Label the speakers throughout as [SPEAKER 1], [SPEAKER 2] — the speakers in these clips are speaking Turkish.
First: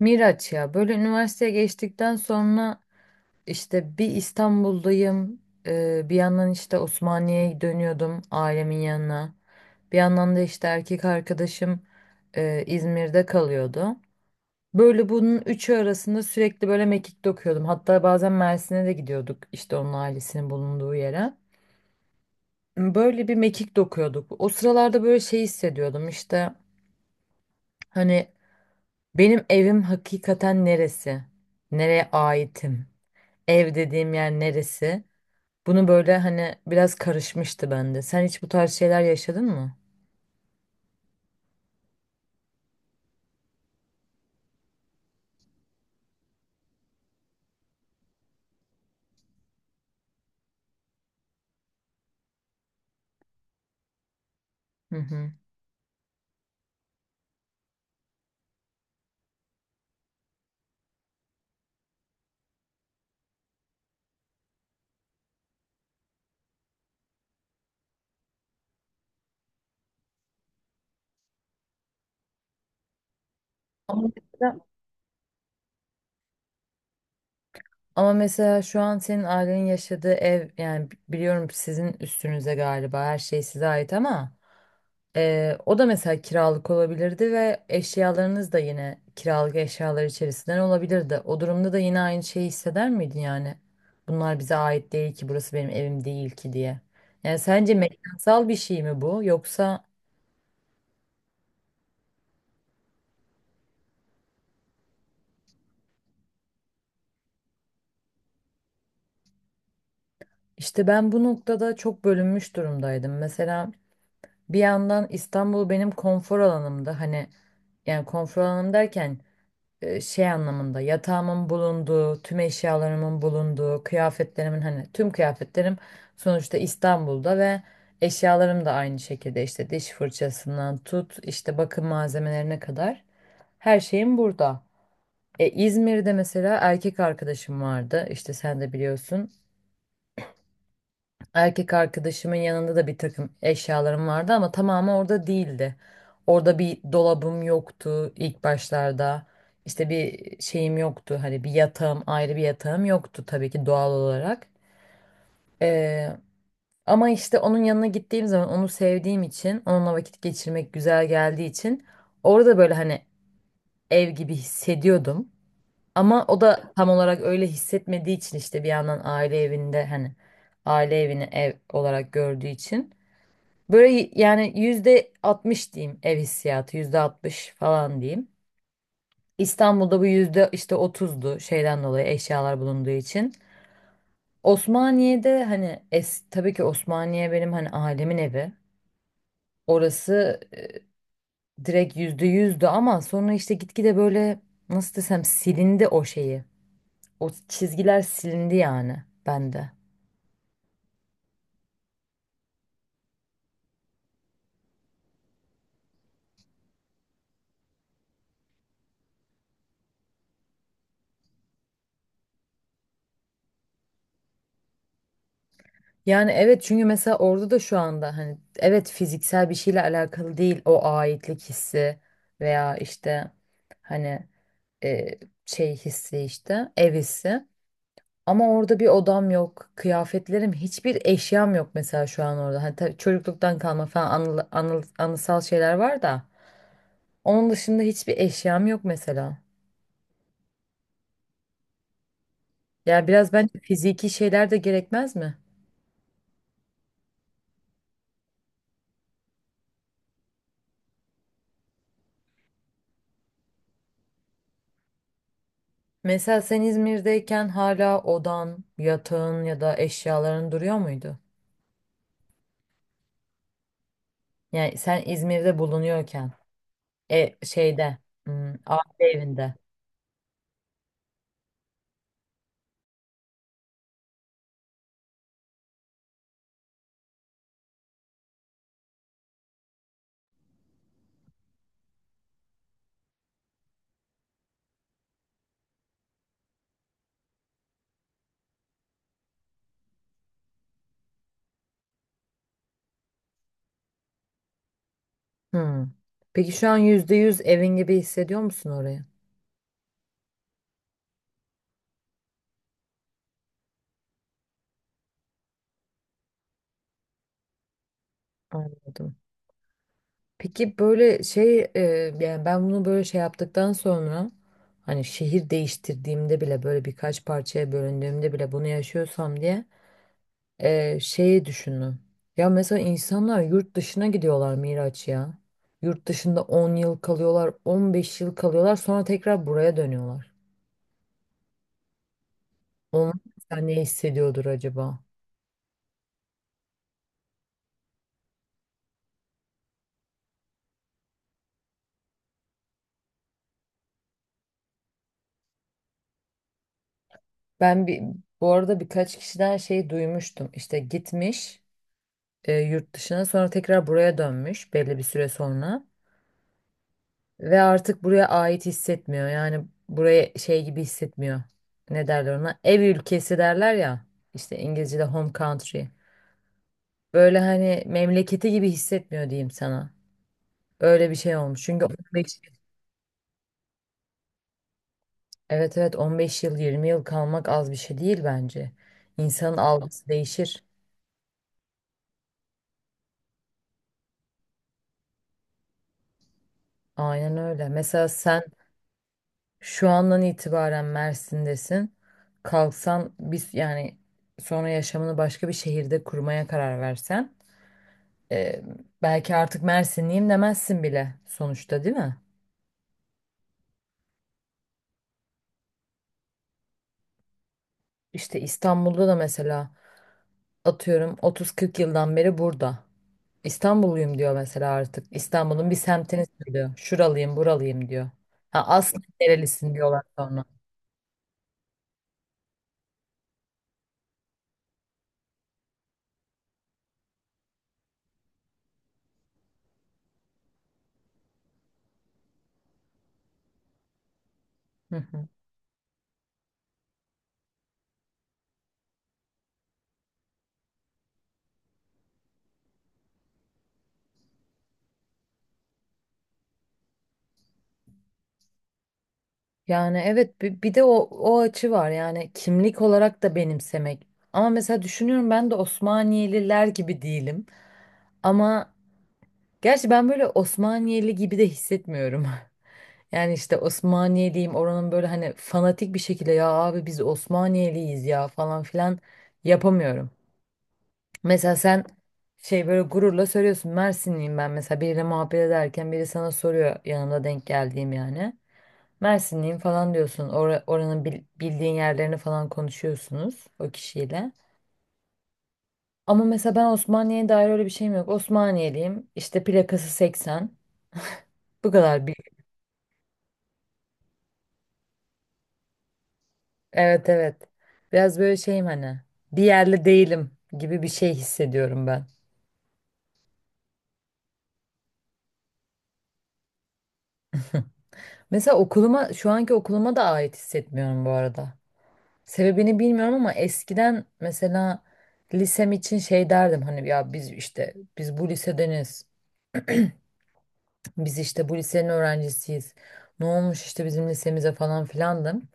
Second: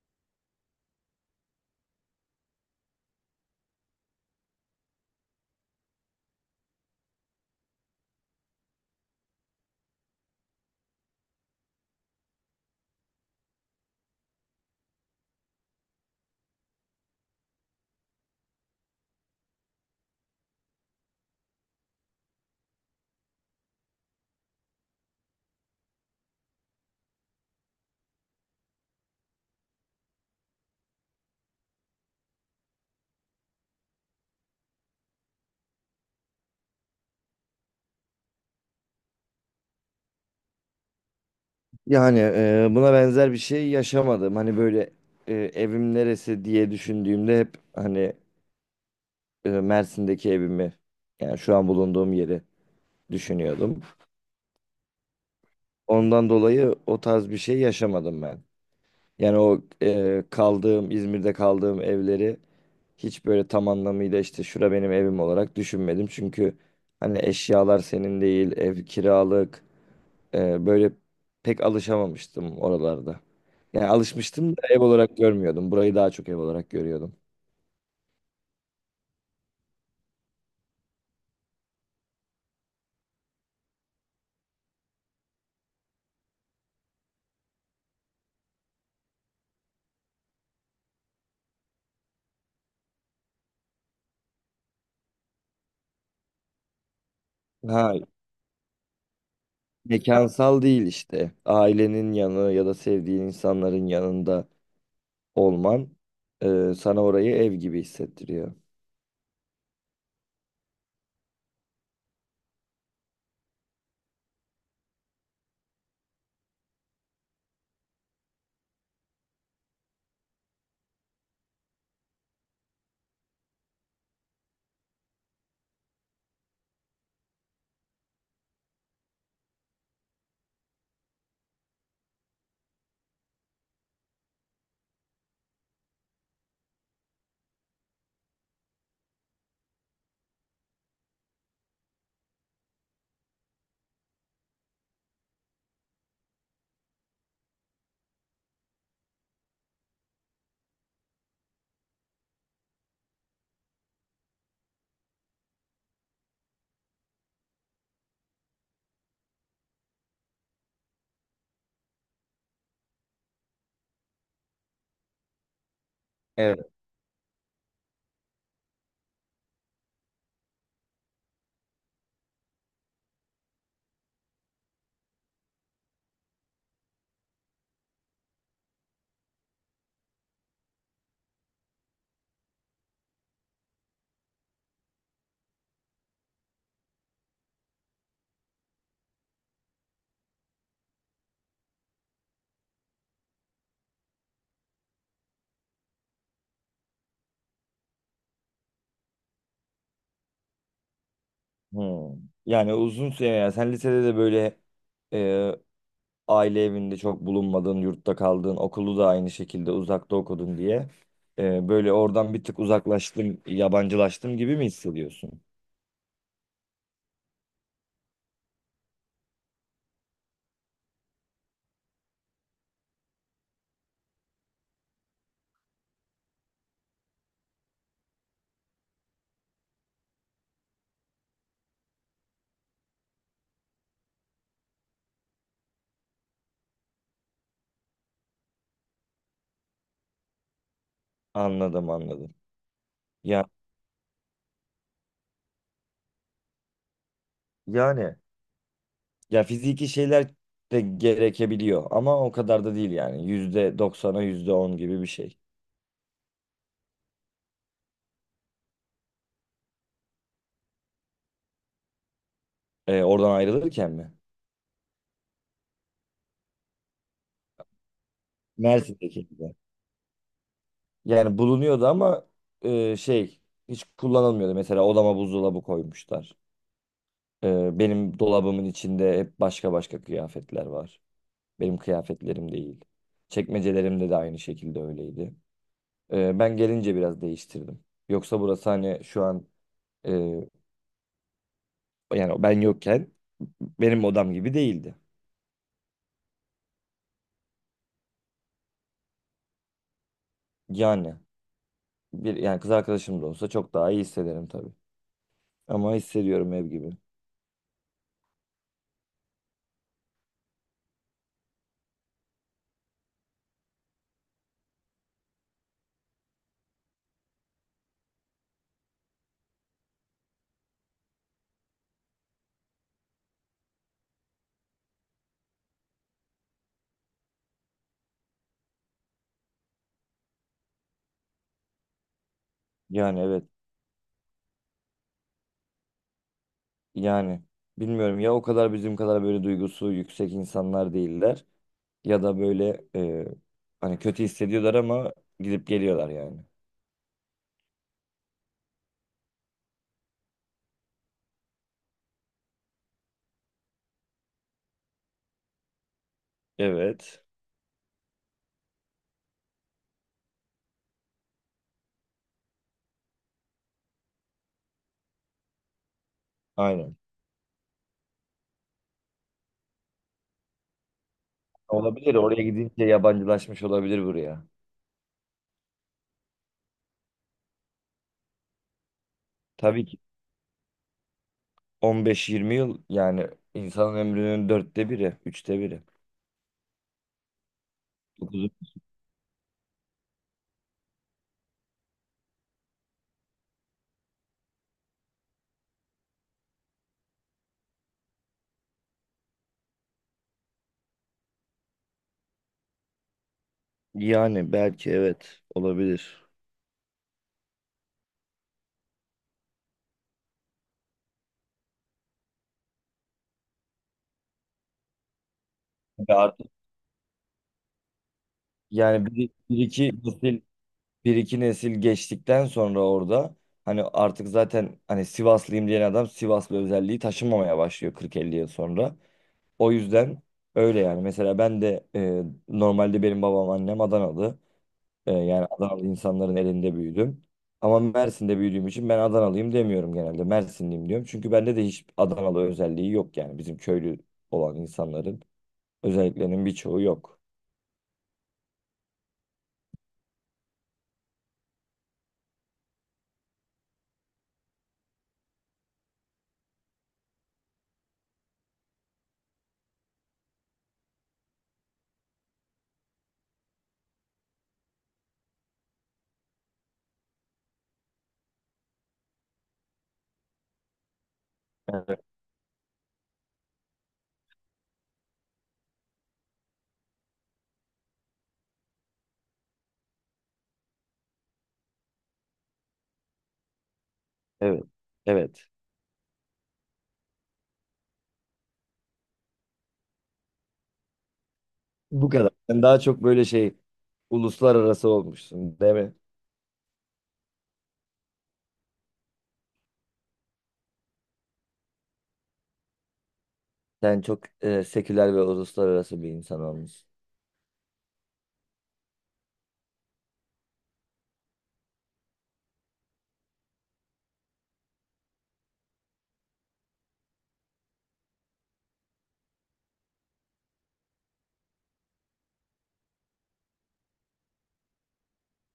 [SPEAKER 1] Miraç ya, böyle üniversiteye geçtikten sonra işte bir İstanbul'dayım, bir yandan işte Osmaniye'ye dönüyordum ailemin yanına, bir yandan da işte erkek arkadaşım İzmir'de kalıyordu. Böyle bunun üçü arasında sürekli böyle mekik dokuyordum, hatta bazen Mersin'e de gidiyorduk, işte onun ailesinin bulunduğu yere. Böyle bir mekik dokuyorduk o sıralarda, böyle şey hissediyordum işte, hani benim evim hakikaten neresi, nereye aitim? Ev dediğim yer neresi? Bunu böyle hani biraz karışmıştı bende. Sen hiç bu tarz şeyler yaşadın mı?
[SPEAKER 2] Yani buna benzer bir şey yaşamadım. Hani böyle evim neresi diye düşündüğümde hep hani Mersin'deki evimi yani şu an bulunduğum yeri düşünüyordum.
[SPEAKER 1] Hı hı.
[SPEAKER 2] Ondan dolayı o tarz bir şey yaşamadım ben. Yani o kaldığım İzmir'de kaldığım evleri hiç böyle tam anlamıyla işte şura benim evim olarak düşünmedim. Çünkü hani eşyalar senin değil, ev kiralık. Böyle pek alışamamıştım oralarda. Yani
[SPEAKER 1] Ama
[SPEAKER 2] alışmıştım
[SPEAKER 1] mesela,
[SPEAKER 2] da ev olarak görmüyordum. Burayı daha çok ev olarak görüyordum.
[SPEAKER 1] ama mesela, şu an senin ailenin yaşadığı ev, yani biliyorum sizin üstünüze galiba her şey size ait, ama o da mesela kiralık olabilirdi ve eşyalarınız da yine kiralık eşyalar içerisinden olabilirdi. O durumda da yine aynı şeyi hisseder miydin yani? Bunlar bize ait değil ki, burası benim evim değil ki diye. Yani sence
[SPEAKER 2] Ha,
[SPEAKER 1] mekansal bir şey mi bu, yoksa?
[SPEAKER 2] mekansal değil işte. Ailenin yanı ya da sevdiğin insanların yanında olman sana orayı ev gibi hissettiriyor.
[SPEAKER 1] İşte ben bu noktada çok bölünmüş durumdaydım. Mesela bir yandan İstanbul benim konfor alanımdı. Hani, yani konfor alanım derken şey anlamında, yatağımın bulunduğu, tüm eşyalarımın bulunduğu, kıyafetlerimin, hani tüm kıyafetlerim sonuçta İstanbul'da, ve eşyalarım da aynı şekilde, işte diş fırçasından tut, işte bakım malzemelerine kadar her şeyim burada. İzmir'de mesela erkek arkadaşım vardı. İşte sen de biliyorsun. Erkek arkadaşımın yanında da bir takım eşyalarım vardı, ama tamamı orada değildi. Orada bir dolabım yoktu ilk başlarda. İşte bir şeyim yoktu. Hani bir yatağım, ayrı bir yatağım yoktu tabii ki, doğal olarak. Ee, ama işte onun yanına gittiğim zaman, onu sevdiğim için, onunla vakit geçirmek güzel geldiği için, orada böyle hani ev gibi hissediyordum. Ama o
[SPEAKER 2] Evet.
[SPEAKER 1] da tam olarak öyle hissetmediği için, işte bir yandan aile evinde, hani aile evini ev olarak gördüğü için, böyle yani %60 diyeyim, ev hissiyatı %60 falan diyeyim. İstanbul'da bu yüzde işte otuzdu, şeyden dolayı, eşyalar bulunduğu için. Osmaniye'de hani tabii ki Osmaniye benim, hani ailemin evi. Orası direkt %100'dü, ama sonra işte gitgide böyle, nasıl desem, silindi o şeyi. O çizgiler silindi yani bende.
[SPEAKER 2] Hmm. Yani uzun süre yani sen lisede de böyle e, aile evinde çok bulunmadın, yurtta kaldın, okulu da aynı şekilde uzakta okudun diye böyle oradan bir tık uzaklaştım, yabancılaştım gibi mi hissediyorsun?
[SPEAKER 1] Yani evet, çünkü mesela orada da şu anda, hani evet, fiziksel bir şeyle alakalı değil o aitlik hissi, veya işte hani e, şey hissi, işte ev hissi. Ama orada bir odam yok, kıyafetlerim, hiçbir eşyam yok mesela şu an orada. Hani tabii çocukluktan kalma falan anısal şeyler var da, onun dışında hiçbir eşyam yok mesela.
[SPEAKER 2] Anladım, anladım.
[SPEAKER 1] Yani biraz
[SPEAKER 2] Ya,
[SPEAKER 1] bence fiziki şeyler de gerekmez mi?
[SPEAKER 2] yani ya fiziki şeyler de gerekebiliyor ama o kadar da değil yani. Yüzde doksana yüzde on gibi bir şey.
[SPEAKER 1] Mesela sen İzmir'deyken hala odan, yatağın ya da eşyaların duruyor muydu?
[SPEAKER 2] Oradan ayrılırken mi?
[SPEAKER 1] Yani sen İzmir'de bulunuyorken, şeyde, aile
[SPEAKER 2] Mersin'deki gibi.
[SPEAKER 1] evinde.
[SPEAKER 2] Yani bulunuyordu ama e, şey hiç kullanılmıyordu. Mesela odama buzdolabı koymuşlar. Benim dolabımın içinde hep başka başka kıyafetler var. Benim kıyafetlerim değil. Çekmecelerimde de aynı şekilde öyleydi. Ben gelince biraz değiştirdim. Yoksa burası hani şu an e, yani ben yokken benim odam gibi değildi.
[SPEAKER 1] Hmm. Peki şu an %100 evin gibi hissediyor musun orayı?
[SPEAKER 2] Yani bir yani kız arkadaşım da olsa çok daha iyi hissederim tabii. Ama hissediyorum ev gibi.
[SPEAKER 1] Anladım. Peki böyle şey, yani ben bunu böyle şey yaptıktan sonra, hani şehir değiştirdiğimde bile, böyle birkaç parçaya bölündüğümde bile bunu yaşıyorsam diye. Şeyi düşünün. Ya mesela insanlar yurt dışına gidiyorlar Miraç ya. Yurt dışında 10 yıl kalıyorlar, 15 yıl kalıyorlar, sonra tekrar buraya dönüyorlar. Onlar
[SPEAKER 2] Yani evet,
[SPEAKER 1] mesela ne hissediyordur acaba?
[SPEAKER 2] yani bilmiyorum ya, o kadar bizim kadar böyle duygusu yüksek insanlar değiller ya da böyle hani kötü hissediyorlar ama gidip geliyorlar yani.
[SPEAKER 1] Ben bir, bu arada birkaç kişiden şey duymuştum. İşte gitmiş yurt dışına, sonra tekrar buraya dönmüş belli bir süre sonra
[SPEAKER 2] Evet.
[SPEAKER 1] ve artık buraya ait hissetmiyor. Yani buraya şey gibi hissetmiyor. Ne derler ona? Ev ülkesi derler ya. İşte İngilizce'de home country.
[SPEAKER 2] Aynen.
[SPEAKER 1] Böyle hani memleketi gibi hissetmiyor diyeyim sana. Öyle bir şey olmuş. Çünkü
[SPEAKER 2] Olabilir.
[SPEAKER 1] 15,
[SPEAKER 2] Oraya gidince yabancılaşmış olabilir buraya.
[SPEAKER 1] Evet evet, 15 yıl 20 yıl kalmak az bir şey değil bence. İnsanın
[SPEAKER 2] Tabii ki
[SPEAKER 1] algısı değişir.
[SPEAKER 2] 15-20 yıl yani insanın ömrünün dörtte biri, üçte biri.
[SPEAKER 1] Aynen öyle. Mesela sen şu andan itibaren Mersin'desin. Kalksan, biz yani, sonra yaşamını başka bir şehirde kurmaya karar versen, e, belki artık Mersinliyim demezsin bile sonuçta, değil mi?
[SPEAKER 2] Yani belki evet, olabilir.
[SPEAKER 1] İşte İstanbul'da da mesela atıyorum 30-40 yıldan beri burada. İstanbulluyum diyor mesela artık. İstanbul'un bir
[SPEAKER 2] Ve
[SPEAKER 1] semtini
[SPEAKER 2] artık
[SPEAKER 1] söylüyor. Şuralıyım, buralıyım diyor. Ha, aslında
[SPEAKER 2] yani bir, bir
[SPEAKER 1] nerelisin
[SPEAKER 2] iki
[SPEAKER 1] diyorlar
[SPEAKER 2] nesil,
[SPEAKER 1] sonra.
[SPEAKER 2] bir iki nesil geçtikten sonra orada hani artık zaten hani Sivaslıyım diyen adam Sivaslı özelliği taşınmamaya başlıyor 40-50 yıl sonra. O yüzden öyle yani. Mesela ben de normalde benim babam annem Adanalı.
[SPEAKER 1] Hı hı.
[SPEAKER 2] Yani Adanalı insanların elinde büyüdüm. Ama Mersin'de büyüdüğüm için ben Adanalıyım demiyorum genelde. Mersinliyim diyorum. Çünkü bende de hiç Adanalı özelliği yok yani bizim köylü olan insanların. Özelliklerinin birçoğu yok.
[SPEAKER 1] Yani evet, bir de o açı var, yani kimlik olarak da benimsemek. Ama mesela düşünüyorum, ben de Osmaniyeliler gibi değilim. Ama Gerçi ben böyle Osmaniyeli gibi de hissetmiyorum. Yani işte Osmaniyeliyim, oranın böyle hani fanatik bir şekilde, ya abi biz Osmaniyeliyiz ya, falan filan yapamıyorum. Mesela sen
[SPEAKER 2] Evet,
[SPEAKER 1] şey, böyle gururla söylüyorsun Mersinliyim, ben mesela biriyle muhabbet ederken, biri sana soruyor yanımda denk geldiğim yani. Mersinliyim falan diyorsun, oranın bildiğin yerlerini falan konuşuyorsunuz o kişiyle.
[SPEAKER 2] evet. Evet.
[SPEAKER 1] Ama mesela ben Osmaniye'ye dair öyle bir şeyim yok. Osmaniyeliyim işte, plakası 80, bu kadar.
[SPEAKER 2] Bu kadar. Sen daha çok böyle şey, uluslararası olmuşsun, değil mi?
[SPEAKER 1] Evet evet. Biraz böyle şeyim, hani bir yerli değilim gibi bir şey hissediyorum ben.
[SPEAKER 2] Sen çok seküler ve uluslararası bir insan olmuşsun.
[SPEAKER 1] Mesela okuluma, şu anki okuluma da ait hissetmiyorum bu arada. Sebebini bilmiyorum ama eskiden mesela lisem için şey derdim, hani ya biz işte, biz bu lisedeniz. Biz işte bu lisenin öğrencisiyiz. Ne olmuş işte bizim lisemize falan filandım.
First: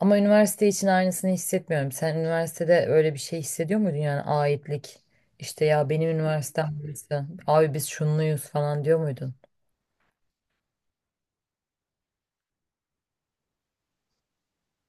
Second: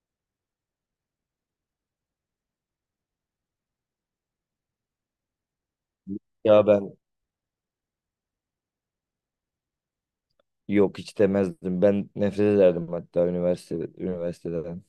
[SPEAKER 1] Ama üniversite için aynısını hissetmiyorum. Sen üniversitede öyle bir şey hissediyor muydun, yani aitlik? İşte ya benim
[SPEAKER 2] Ya
[SPEAKER 1] üniversitem
[SPEAKER 2] ben
[SPEAKER 1] burası. Abi biz şunluyuz falan diyor muydun?
[SPEAKER 2] yok, hiç demezdim. Ben nefret ederdim hatta üniversiteden.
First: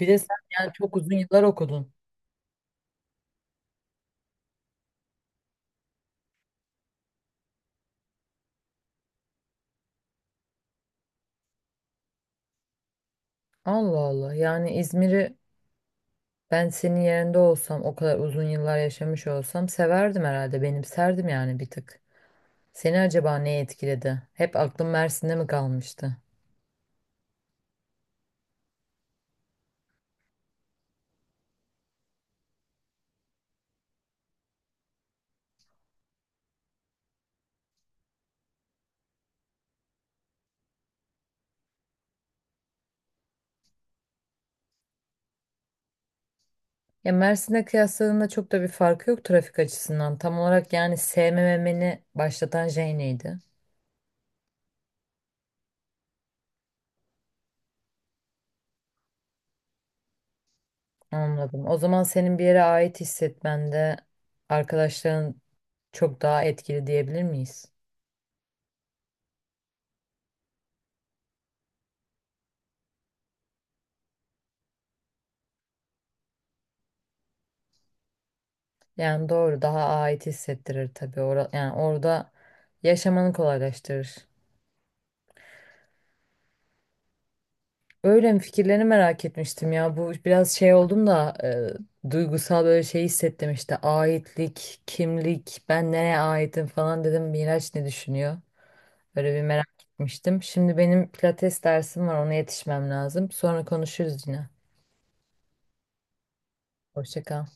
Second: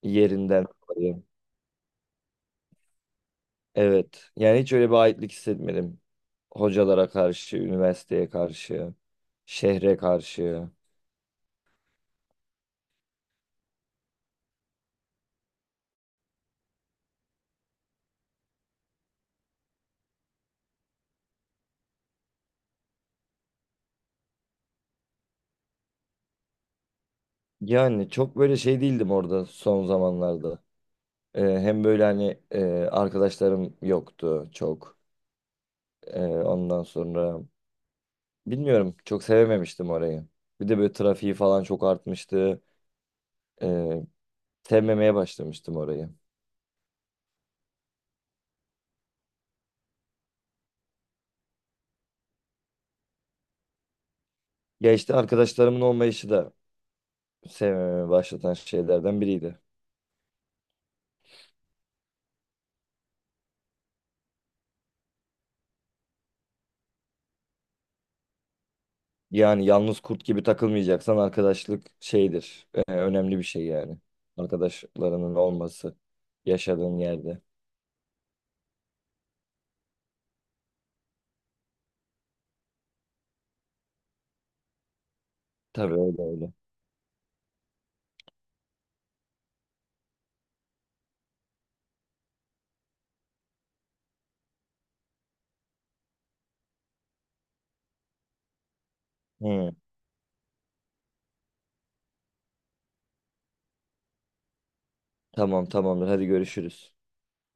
[SPEAKER 1] Bir de sen
[SPEAKER 2] Yerinden
[SPEAKER 1] yani çok uzun
[SPEAKER 2] dolayı.
[SPEAKER 1] yıllar okudun.
[SPEAKER 2] Evet. Yani hiç öyle bir aitlik hissetmedim. Hocalara karşı, üniversiteye karşı, şehre karşı.
[SPEAKER 1] Allah Allah. Yani İzmir'i, ben senin yerinde olsam, o kadar uzun yıllar yaşamış olsam severdim herhalde. Benimserdim yani bir tık. Seni acaba ne etkiledi? Hep aklım Mersin'de mi kalmıştı?
[SPEAKER 2] Yani çok böyle şey değildim orada son zamanlarda. Hem böyle hani arkadaşlarım yoktu çok. Ondan sonra bilmiyorum, çok sevememiştim orayı. Bir de böyle trafiği falan çok artmıştı. Ee, Sevmemeye başlamıştım orayı.
[SPEAKER 1] Ya Mersin'e kıyasladığında çok da bir farkı yok trafik açısından. Tam olarak yani sevmemeni başlatan şey neydi?
[SPEAKER 2] Ya işte arkadaşlarımın olmayışı da sevmemeye başlatan şeylerden biriydi.
[SPEAKER 1] Anladım. O zaman senin bir yere ait hissetmende arkadaşların çok daha etkili diyebilir miyiz?
[SPEAKER 2] Yani yalnız kurt gibi takılmayacaksan arkadaşlık şeydir. Önemli bir şey yani. Arkadaşlarının olması yaşadığın yerde.
[SPEAKER 1] Yani doğru, daha ait hissettirir tabii. Yani orada yaşamanı kolaylaştırır.
[SPEAKER 2] Tabii, öyle öyle.
[SPEAKER 1] Öyle mi? Fikirlerini merak etmiştim ya. Bu biraz şey oldum da, duygusal böyle şey hissettim işte. Aitlik, kimlik, ben nereye aitim falan dedim. Miraç ne düşünüyor? Böyle bir merak
[SPEAKER 2] Hı,
[SPEAKER 1] etmiştim. Şimdi benim pilates dersim var. Ona yetişmem lazım. Sonra konuşuruz yine.
[SPEAKER 2] tamam, tamamdır, hadi görüşürüz.
[SPEAKER 1] Hoşça kal.